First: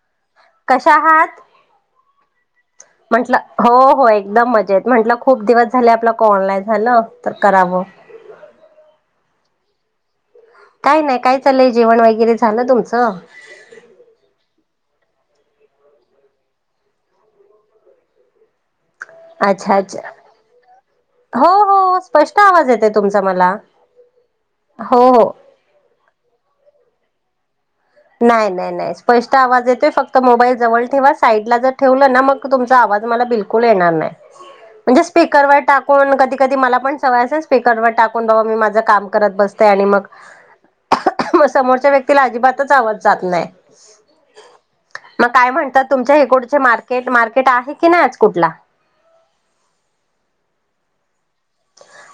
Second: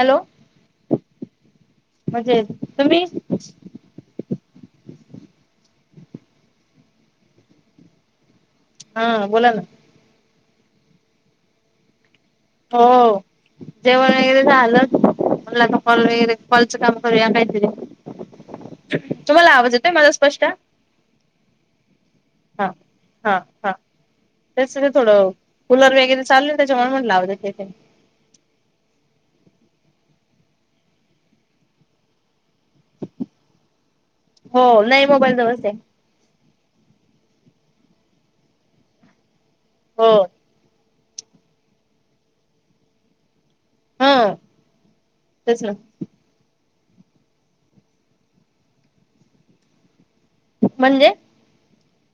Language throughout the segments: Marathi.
हॅलो. कशा आहात? म्हणजे तुम्ही म्हंटलं, हो, हो. एक एकदम मजेत. म्हंटलं, खूप दिवस झाले आपल्या कॉल नाही झालं, तर करावं. हा, बोला ना. काय नाही? काय चाललंय? जेवण वगैरे झालं होओ. तुमचं? जेवण वगैरे झालं. म्हणलं आता कॉल वगैरे, कॉलचं काम करूया काहीतरी. तुम्हाला आवाज अच्छा येतोय अच्छा माझा स्पष्ट? हो, हो. स्पष्ट आवाज येतय तुमचा हा मला. हो. हो. कुलर वगैरे चालूय, त्याच्यामूळं म्हणलं आवाज येतोय काय? नाही, नाही, नाही. स्पष्ट आवाज येतोय. फक्त मोबाईल जवळ ठेवा. साईडला जर ठेवलं ना, मग तुमचा आवाज बीलकुल येणार नाही. हो म्हणजे नाही मोबाईल स्पीकरवर जवळच आहे टाकून कधी क कधी मला पण सवय. असं स्पीकरवर टाकून बाबा, मी माझं काम करत बसते आणि मग हो मग समोरच्या व्यक्तीला अजिबातच आवाज जात नाही. हा मग काय तेच ना म्हणतात? तुमच्या हिकोडचे मार्केट. मार्केट आहे की नाही आज कुठला? म्हणजे?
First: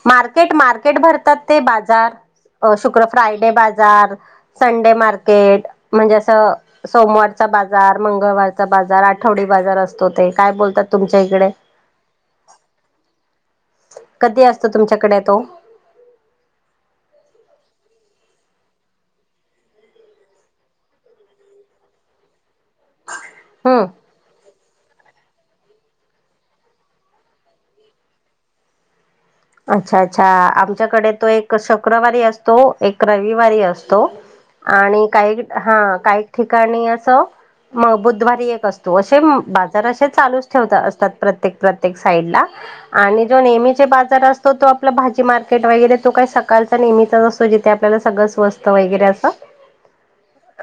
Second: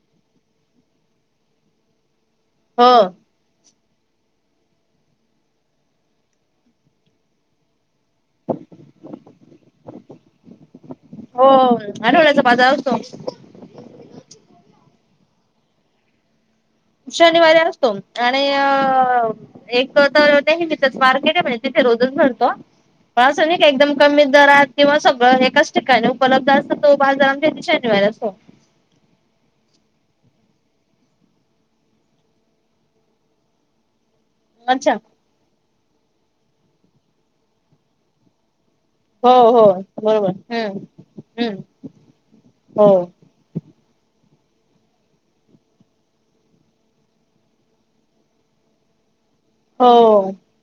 मार्केट. मार्केट भरतात, ते बाजार. हो शुक्र- फ्रायडे बाजार संडे मार्केट. म्हणजे असं सोमवारचा बाजार. मंगळवारचा बाजार. आठवडी बाजार असतो ते. काय बोलतात तुमच्या हो इकडे? आठवड्याचा बाजार आसतो. कधी असतो, तुमच्याकडे तो? शनिवारी असतो. आणि अ एक तर त्या हिंजेतच मार्केटय. [unintelligible] तिथे रोजच भरतो. पासं नाही का? हम्म एकदम कमी दरात किंवा सगळं एकाच ठिकाणी उपलब्ध असंतो. तो बाजार आमच्या इथं, शनीवारी असतो. अच्छा, अच्छा. आ आमच्याकडे तो एक शुक्रवारी असतो. एक रविवारी असतो. अच्छा आणि काही, हा काही ठिकाणी असं, म बुधवारी एक असतो. तो असे, हो हो बाजार असे बरोबर चालूच ठेवता हम्म असतात. हम्म प्रत्येक - प्रत्येक साईडला हो आणि तो नेहमीचे बाजार अस तो. तो आपला भाजी मार्केट वगैरे. तो काही सकाळचा नेहमीच असतो. जिथे आपल्याला सगळं स्वस्त वगैरे असंत. हो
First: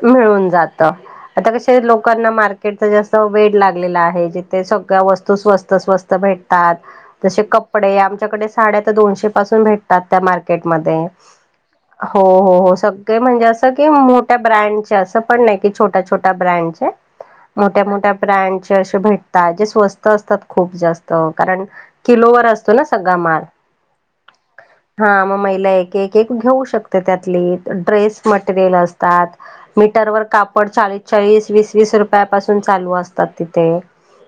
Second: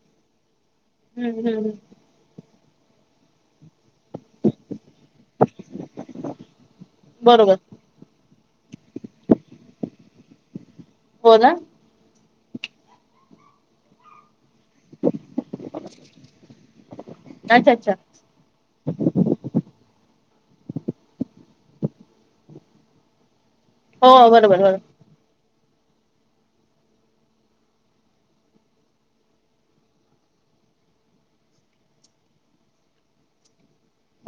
मिळून जातं. हम्म आता हम्म कसय, लोकांना मार्केटचं जास्त वेड लाग लेलं आहे. जीथे सगळ्या वस्तु स्वस्त- स्वस्त भेटतात. तसे बरोबर कपडे आमच्याकडे साड्या त दोनशे पासून भेटतात. त्या मार्केटमध्ये. हो ना. हो, हो, हो. सगळे म्हणजे असं, की मोठ्या ब्रँड च्या. असं पण नाही की, छोट्या- छोट्या ब्रँडच्या. अच्छा अच्छा मोठ्या-मोठ्या ब्रँडचे असे भेटतात. जे स्वस्त असतात, खूप जास्त. कारण किलोवर असतो ना, सगळा माल. हो. बरोबर, बरोबर. हा, मग महिला एक- एक, एक घेऊ शकते त्यातली. ड्रेस मटेरियल असतात. मीटरवर कापड चाळीस- चाळीस, वीस-वीस रुपयापासून चालू असतात तिथे.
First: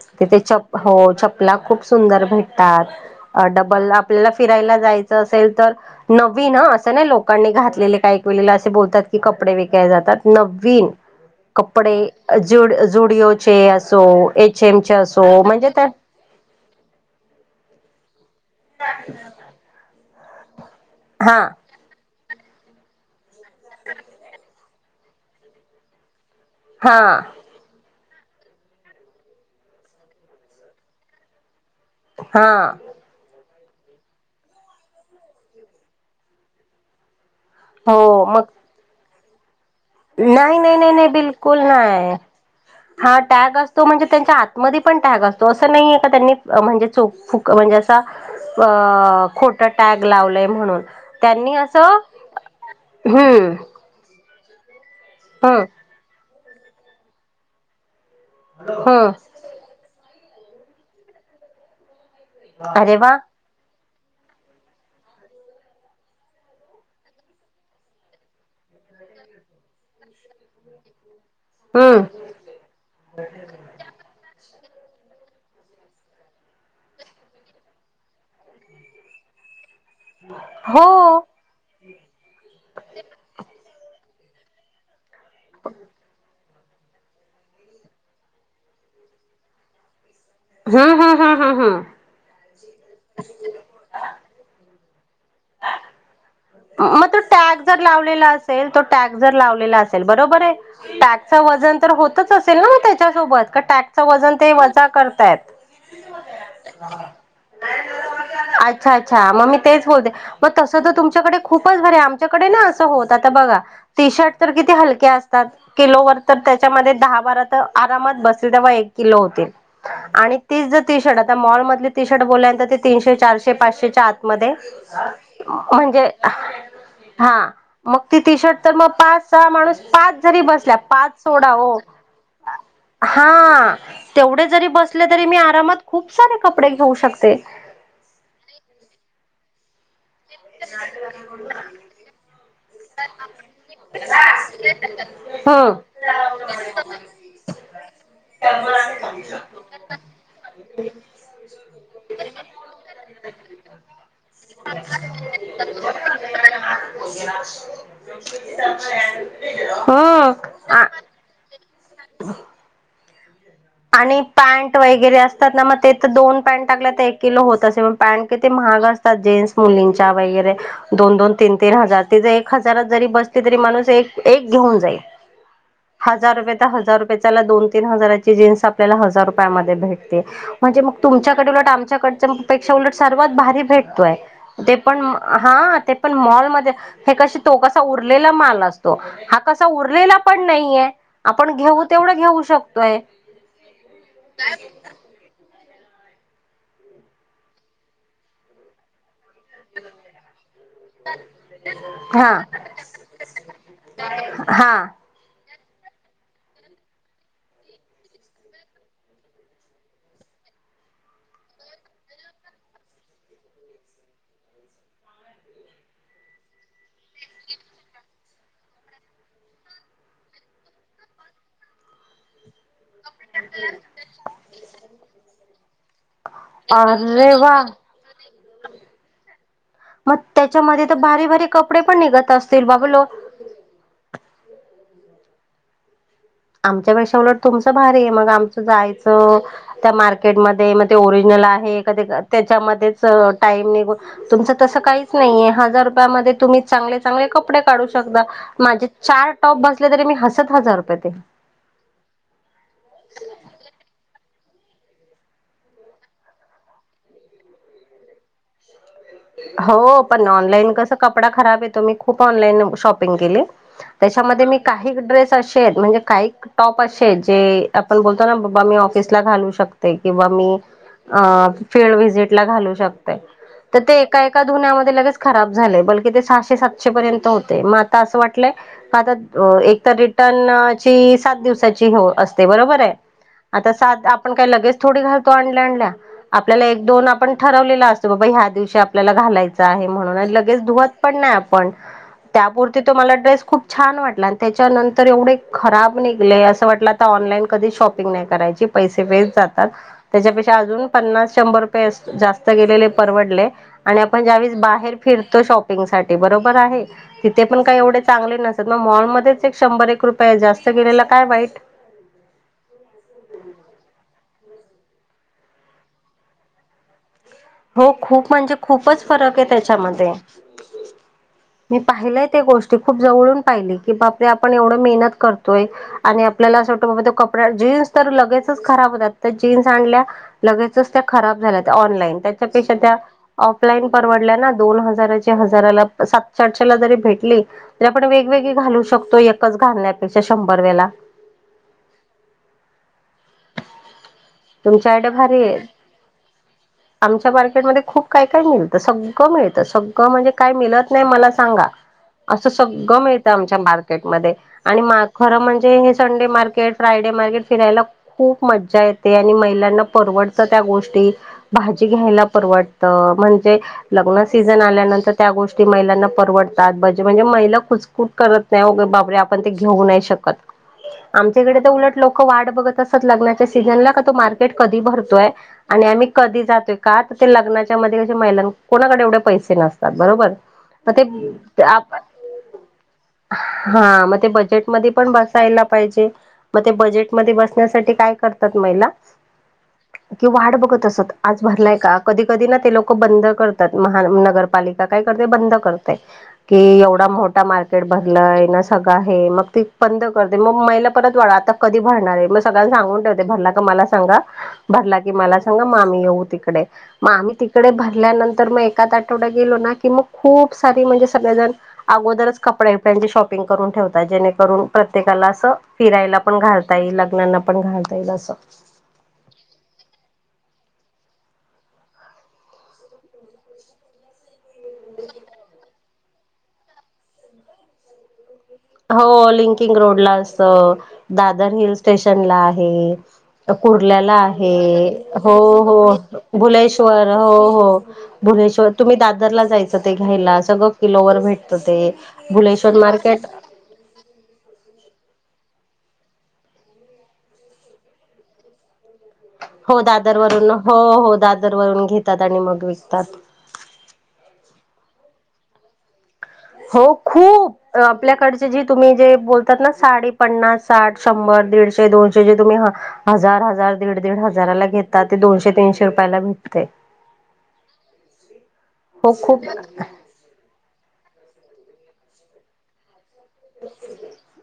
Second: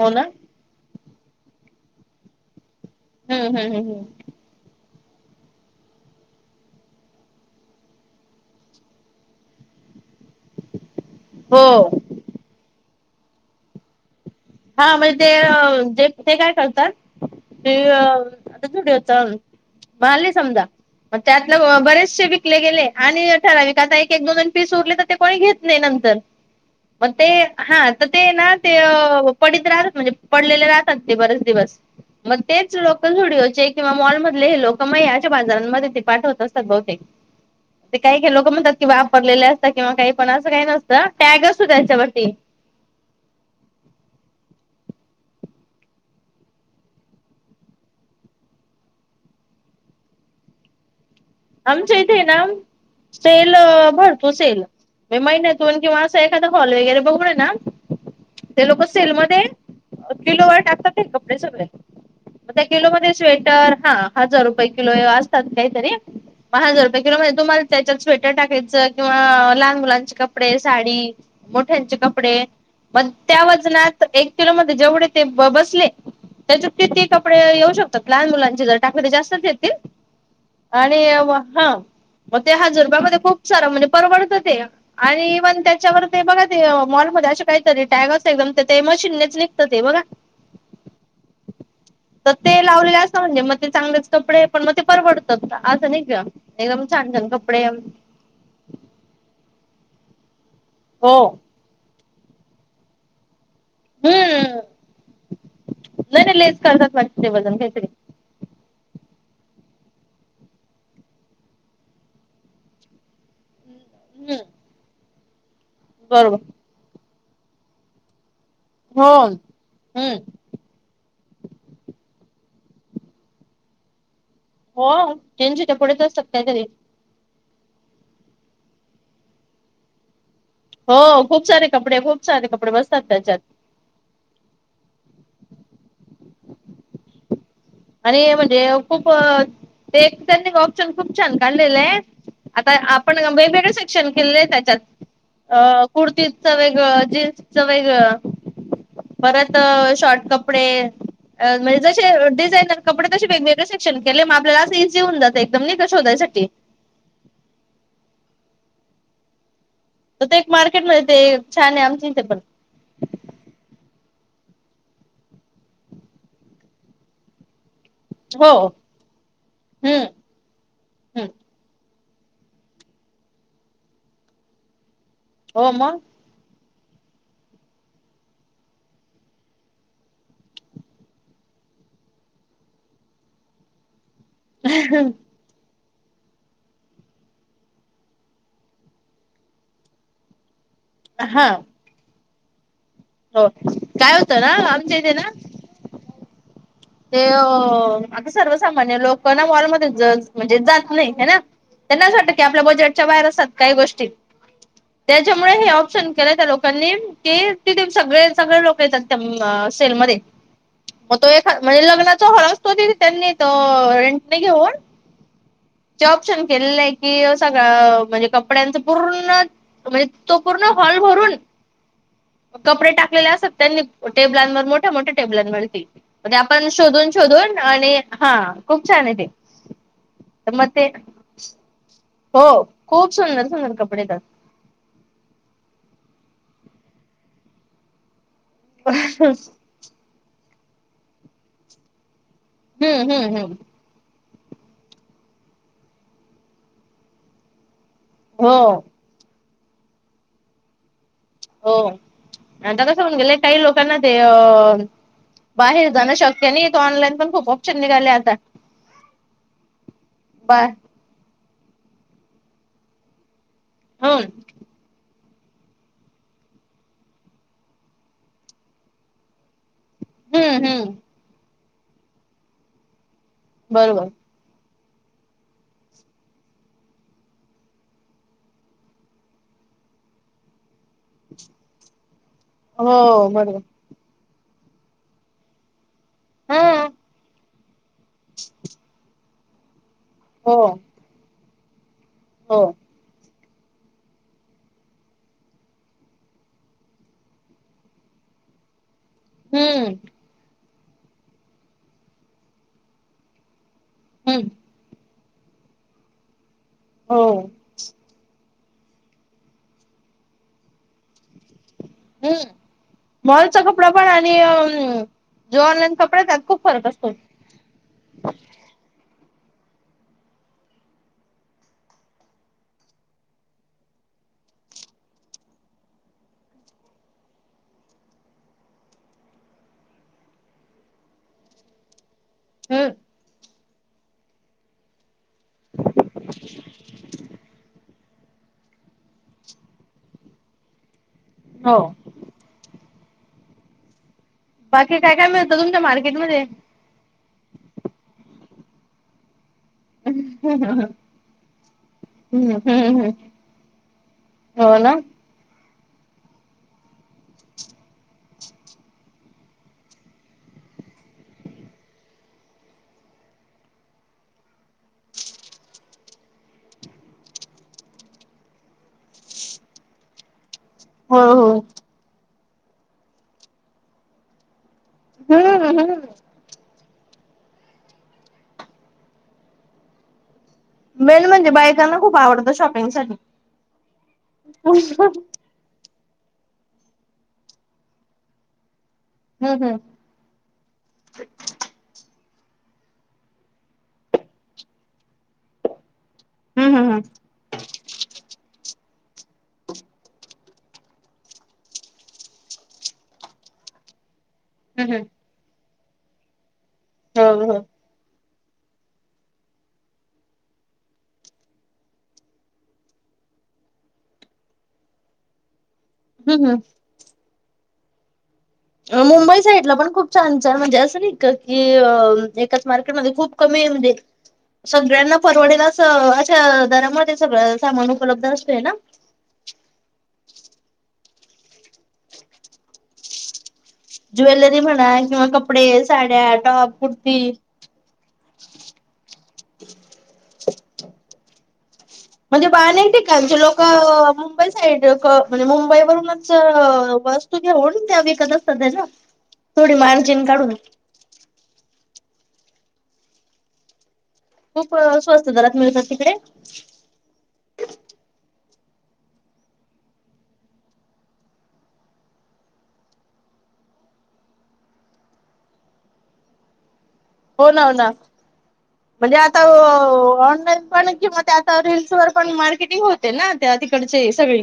हो ना तिथे चप हो, चपला खूप सुंदर भेटतात. अ हम्म हम्म हम्म डबल हम्म अप ला फिरायला जायचं असेल, तर नवीन आ, असं नाही लोकांनी घातलेले. काई का वेळेला असे बोलतात, की कपडे विकाय जातात. नवीन कपडे हो जुड- जुडिओचे असो. एच एमचे हा असो. ते म्हणजे अ, त्या जे ते काय करतात, ते आता स्टूडिओ चालूयं माले समजा पण हा त्यातलं ग बरेचसेे विकले गेलेय आणि ठराविक आता एक एक दोन दोन पीस उरले तर ते कोणी घेत नाही नंतर, हा पण ते हा त ते ना ते अ पडीत राहतात म्हणजे पडलेले राहतात ते बरेचं दिवस मग हा तेच लोक त झुडिओचे किंवा मॉल मधले हे लोकं म हे आशा बाजारांमध्ये ते पाठवत असतात बहुतेक ते हो काही काही मग लोकं म्हणतात की वापरलेले असतात किंवा काही पण असं नाही काही नसतं, टॅग असतो त्याच्यावरती ह [inaudible] हा टॅग असतो म्हणजे त्यांच्या आतमध्ये पण टॅग असतो असं नाहीे का त्यांनी म्हणजे चोक फुक म्हणजे असा अ खोटा टॅग लावलंय म्हणून त्यांनी आमच्या असं इथेयना हम्म सेलं भर तो सेल बई हम्म महिण्यातुन किंवा असं एखादा हॉल वगैरे बघूनं ना ते लोक हम्म सेलमध्ये अ किलोवर टाकतात ते कपडे सगळे म त्या किलो अरे वा मध्ये स्वेटर हा हजार रुपये किलोय असतात काहीतरी पहा हजार रुपये किलो म्हणजे तुम्हाला त्याच्यात स्वेटर टाकायचं किंवा लहान मुलांचे कपडे साडी मोठ्यांचे हम्म कपडे मग त्या वजनात एक किलो मध्ये जेवढे ते ब बसले त्याच्या किती कपडे येऊ शकतात लहान मुलांची जर टाकले तर जास्तचं येतील हो आणि वा हा मग ते हजार रुपयामध्ये खूप सारा म्हणजे परवडतं ते आणि इव्हन त्याच्यावर ते बघा ते मॉलमध्ये अशे काहीतरी टॅग असते एकदम तर ते मशिननेच निघत ते बघा हा हा हा हा हा तर ते लावलेले असता म्हणजे मग ते चांगलेच कपडे पण मग ते परवडतात असं नाही का एकदम छान छान कपडेयन सेलच तो टॅग जर लावलेल असेल बरोबरं, टॅग च वजन तोच असेल ना मग त्याच्या सोबत का टॅग च वजन ते हम्म वजा करतायत नाही नाही लेस करतात वाटत ते वजन काहीतरी अच्छा अच्छा मग मी तेच बोलते मग तसं त तुम आमच्याकडे खूपच भारी आमच्याकडे ना असं होत आता बघा टी शर्ट हम्म तर किती हलके असतात किलोवर बरोबर तर त्याच्यामध्ये दहा बारा तर आरामात बसतील तेव्हा एक हो किलो होतील हम्म आणि तीच जर टी शर्ट आता मॉलमधली टी शर्ट बोल्यानंतर ते तीनशे चारशे पाचशेच्या आतमध्ये हो तीनशेच्या पुढेच म्हणजे असतात काहीतरी हा मग ती टी शर्ट तर मग पाच सहा माणूस पाच जरी बस - - ते हो पाच खूप सारे सोडाओ, कपडे खूप सारे कपडे बसतात त्याच्यात हा... तेवढे जरी बसले तरी मी आरामात खूप सारे कपडे घेऊ शकते आणि म्हणजे खूपं अ ते ट्रेंडिंग ऑप्शन खूप छान काढलेलंय आताय आपण कंपनीचे कशे सेक्शन केलेलेय त्याच्यात अ हम्म कुर्तीचं वेगळं जीन्सच वेगळं परतं शॉर्ट कपडे अ म्हणजे जशी ये डिझाईन तर कपडे कशे वेगवेगळे सेक्शन केलेय मग आपल्याला असं इझी होऊ जात एकदम नई का शोधायसाठी [unintelligible] [unintelligible] त ते एक हम्म मार्केटमध्ये ते छानं आमच्या इथ पण आणि पॅन्ट वगैरे असतात ना मग ते तर दोन पॅन्ट टाकले तर एक किलो होत असे मग पॅन्ट किेती हो महाग असतात जिन्स हम्म मुलींच्या वगैरे दोन हम्म दोन तीन तीन हजार ते ज एक हजारात जरी बसली तरी माणूस एक एक घेऊन जाईल हो मंग हजार रुपय तर हजार रुपयेला दोन तीन हजाराची जीन्स आपल्या हजार रुपयामध्ये भेटते. म्हणजे मग तुमच्याकडे उलट आमच्याकड पेक्षा उलट सर्वात भारी भेटतोय ते पण? हा ते पण मॉलमध्ये, हे कशी तो कसा उरलेला माल असतो हा कसा उरलेला पण नाहीये. हा आपण घेऊ तेवढं घेऊ शकतोय! हो काय होतं ना आमच्या इथे ना! ते अ आता सर्वसामान्य लोक ना मॉलमध्ये म्हणजे जात नाही ह ना. त्यांनाच अस वाटतं की हा आपल्या बजेटच्या बाहेर असतात काही गोष्टी. हा, त्याच्यामुळे हे ऑप्शन केलं त्या लोकांनी? की त सगळे सगळे लोक येतात सेलमध्ये मग तो एक. म्हणजे लग्नाचा हळसत हो त्यांनी त रेंट नाही घेऊन! जे ऑप्शन केलेलं आहे की सगळं म्हणजे कपड्यांचं पूर्ण, म्हणजे तो पूर्ण हॉल भरून' ह, कपडे टाकले असत त्यांनी टेबलांवर मोठ्या मोठ्या टेबलांवरती. म ते आपण शोधून अरे वा. शोधून आणि हा खूप छान आहे ते. मग मग त्याच्यामध्ये ते तर भारी भारी कपडे पण निघत हो असतील बाबा लो? खूप सुंदर सुंदर कपडे येतात. आमच्यापेक्षा उलट तुमचं भारी आहे मग आमचं जायचं. त्या मार्केटमध्ये मग ते ओरिजिनल आहे कधी त्याच्यामध्येच हम्म हम्म हम्म टाइम अ निघुण. तुमच तस काहीच नाहीये हजार रुपयामध्ये तुम्ही चांगले चांगले कपडे काढू शकता हो माझे. चार टॉप बसले तरी मी हसत हजार रुपये देईन. हो आता कसं होऊन गेले काही लोकांना ते! अ बाहेर जाणं शक्य नाही त ऑनलाईन पण खूप ऑप्शन निघाले आता? हो पण बा ऑनलाईन कस कपडा खराब येतो मी खूप ऑनलाईन शॉपिंग केली. हम्म त्याच्यामध्ये मी काही एक ड्रेस! अशे म्हणजे काही टॉप असे आहेत जे आपण बोलतो ना बाबा मी ऑफिसला घालू शकतो. किंवा मी हम्म हम्म. अ फिड वीजिट ला घालू शकते तर ते बरोबर. एका? एका धुन्यामध्ये लगेच खराब झाले पण किती ते सहाशे सातशे पर्यंत होते मग आता असं वाटलय. आता एक तर रिटर्नची सात दिवसाची हो अस. ते बरोबर आहे हो बरोबर. आता सात आपण काय लगेच थोडी घालतो आणल्या आणल्या. आपल्याला एक हां. दोन आपण ठरवलेला असतो बाबा ह्या दिवशी आपल्याला. घालायचा आहे म्हणून हो, लगेच धुत पण नाही आपण हो. त्यामुळे ते. तो मला ड्रेस खूप छान वाटला आणि त्याच्यानंतर एवढे खराब निघले असं वाटला. आता ऑनलाईन कधी शॉपिंग नाही करायची पैसे वेस्ट. जातात हम्म, त्यापेक्षा अजुन पन्नास शंभर रुपये जास्त गेलेले परवडले. आणि आपण हम्म. ज्यावेळेस बाहेर फिरतो शॉपिंग साठी बरोबर आहे हो, तिथे पण काय एवढे. चांगले नसत मग मॉलमध्येच एक शंभर एक रुपये जास्त गेलेला काय वाईट. हम्, मॉलचा कपडा पण आणि जो ऑनलाईन कपडा त्यात खूप फरक असतो. हो खूप म्हणजे खूपच फरक आहे त्याच्यामध्ये! मी पाहिलंय त्या गोष्टी खूप जवळून पाहिली की बापरे आपण एवढं मेहनत करतोय. आणि आपल्याला असं वाटतं बाबा तो कपडा जीन्स तर लगेचच खराब होतात तर जीन्स आणल्या. लगेचच त्या खराब झाल्या ऑनलाईन. त्यापेक्षा हम्म. त्या आफलाईन परवडलं ना, दोन हजार हजाराला सातशे, आठशे ला जरी भेटले. वेगवेगळी घालू शकतो एकच घालण्यापेक्षा शंभर वेला हो. तुमच्या बाकी आयडिया काय, काय भारी आहे मिळतं तुमच्या मार्केटमध्ये आमच्या मार्केटमध्ये खूप काय, काय मिळतं सगळं मिळतं सग. [inaudible] हम्म, म्हणजे काही मिळत नाही मला सांगा. असं हम्म, सगळं हम्म. मिळतं आमच्या मार्केटमध्ये हो आणि ना. खरं म्हणजे हे संडे मार्केट, फ्रायडे मार्केट फिरायला खूप मज्जा आहे. ते आणि महिलांना परवडतं त्या गोष्टी भाजी घ्यायला परवडतं म्हणजे लग्न सीझन आल्यानंतर त्या गोष्टी महिलांना परवडतातजे म्हणजे महिला खुच कुठ करत नाही वगे बापरे आपण ते घेऊ नाही शकत. हो, आमच्या इकडे हो. तर उलट लोक वाट बघत असत लग्नाच्या सीझनला का तो मार्केट कधी भरतो. हम्म, [inaudible] आणि हम्म. आम्ही कधी जातोय. का तर ते लग्नाच्या मध्ये क महिलां, कोणाकडे एवढे पैसे नसतात बरोबर. मग मेन म्हणजे ते बायकांना खूप आवडतं शॉपिंगसाठी. [inaudible] हा मग ते हम्म, बजेटमध्येध्ये पण बस. यला पाहिजे मग ते बजेट म बसण्यासाठी काय करतात महिला हम्. हम्. कि वाढ बघत असत आज भरलाय का कधी कधी ना ते लोक बंद करतात महान नगरपालिका [inaudible] काय करते बंद करतय की हम्म, हम्म, हम्म. एवढा मोठ [inaudible] मार्केट भरलंय ना सगळं आहे मग ती बंद करते मग महिला परत वाढ आता कधी भरणार आहे. मग सगळ्यांना सांगून ठेवते भरला का मला [inaudible] ा हम्म, भरला हम्म. की मला सांग माम येऊ तिकडे मग आम्ही हो, हो. तिकडे भरल्यानंतर मग सात, आठवडा गेलो ना की मग खूप सारी म्हणजे सगळेजण अगोदरच कपड्याबिड्यांची शॉपिंग करून ठेवतात. जेणेकरून प्रत्येकाला अस फिरायला पण हम्म, हम्म. घालता येईल लग्नांना पण घालता येईल अस मुंबई साईडला पण खूप छान छान म्हणजे, अस नाही का की एकाच मार्केटमध्ये खूप कमी म्हणजे ह [unintelligible] [inaudible] सगळ्यांना [inaudible] परवडेलाच अशा दरामध्ये सगळ सामान उपलब्ध असतेय ना हो लिंकिंग रोड ला असत दादर हिल स्टेशनला आहे कुर्ल्याला आहे ज्वेलरी म्हणा किंवा हो, कपडे, हो साड्या, टॉप, भुलेश्वर कुर्ती हो, हो भुलेश्वर तुम्ही दादरला जायच ते घ्यायला सगळ किलोवर भेटत ते म्हणजे भुलेश्वर अनेक मार्केट ठिकाणचे लोक मुंबई साईड म्हणजे. मुंबई वरूनच वस्तू घेऊन त्या विकत असतात त्या ना थोडी हो मार्जिन दादरवरून काढून हो, हो, दादर वरून घेतात आणि मग विकतात खूप स्वस्त दरात मिळतात तिकडे हो खूप आपल्याकडचे जे तुम्ही जे बोलतात ना साडी पन्नास, साठ, शंभर, दीडशे, दोनशे जे तुम्ही ह हजार, हजार, दीड, दीड, हजाराला घेतात ते दोनशे, तीनशे रुपयाला भेटते हो [inaudible] नाना हो म्हणजे आता खूप ऑनलाईन पण किंवा ते आता रिल्सवर पण मार्केटिंग होते ना त्या तिकडचे ये सगळे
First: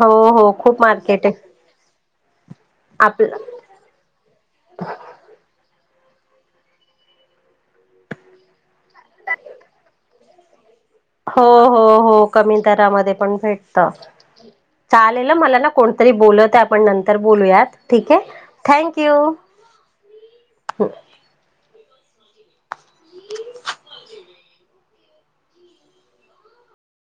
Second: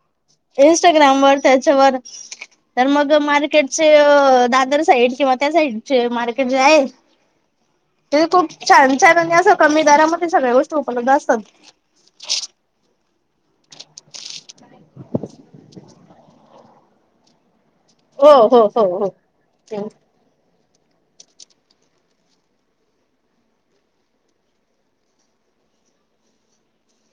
हो हो खूप इंस्टाग्राम मार्केट वर आहे [inaudible] ईस्टावर तर मग आपलं मार्केट [inaudible] तसे दादर साईड किंवा त्या साईडचे मार्केट जे आहे. ते खूप छान छान आणि अस कमी दरामध्ये सगळ्या गो [unintelligible] हो हो हो. कमी दरामध्ये पण भेटतात. चालेल आ. मला ना कोणतरी बोलवताय. आपण नंतर बोलूयात ठीक आहे. Thank you. Thank you.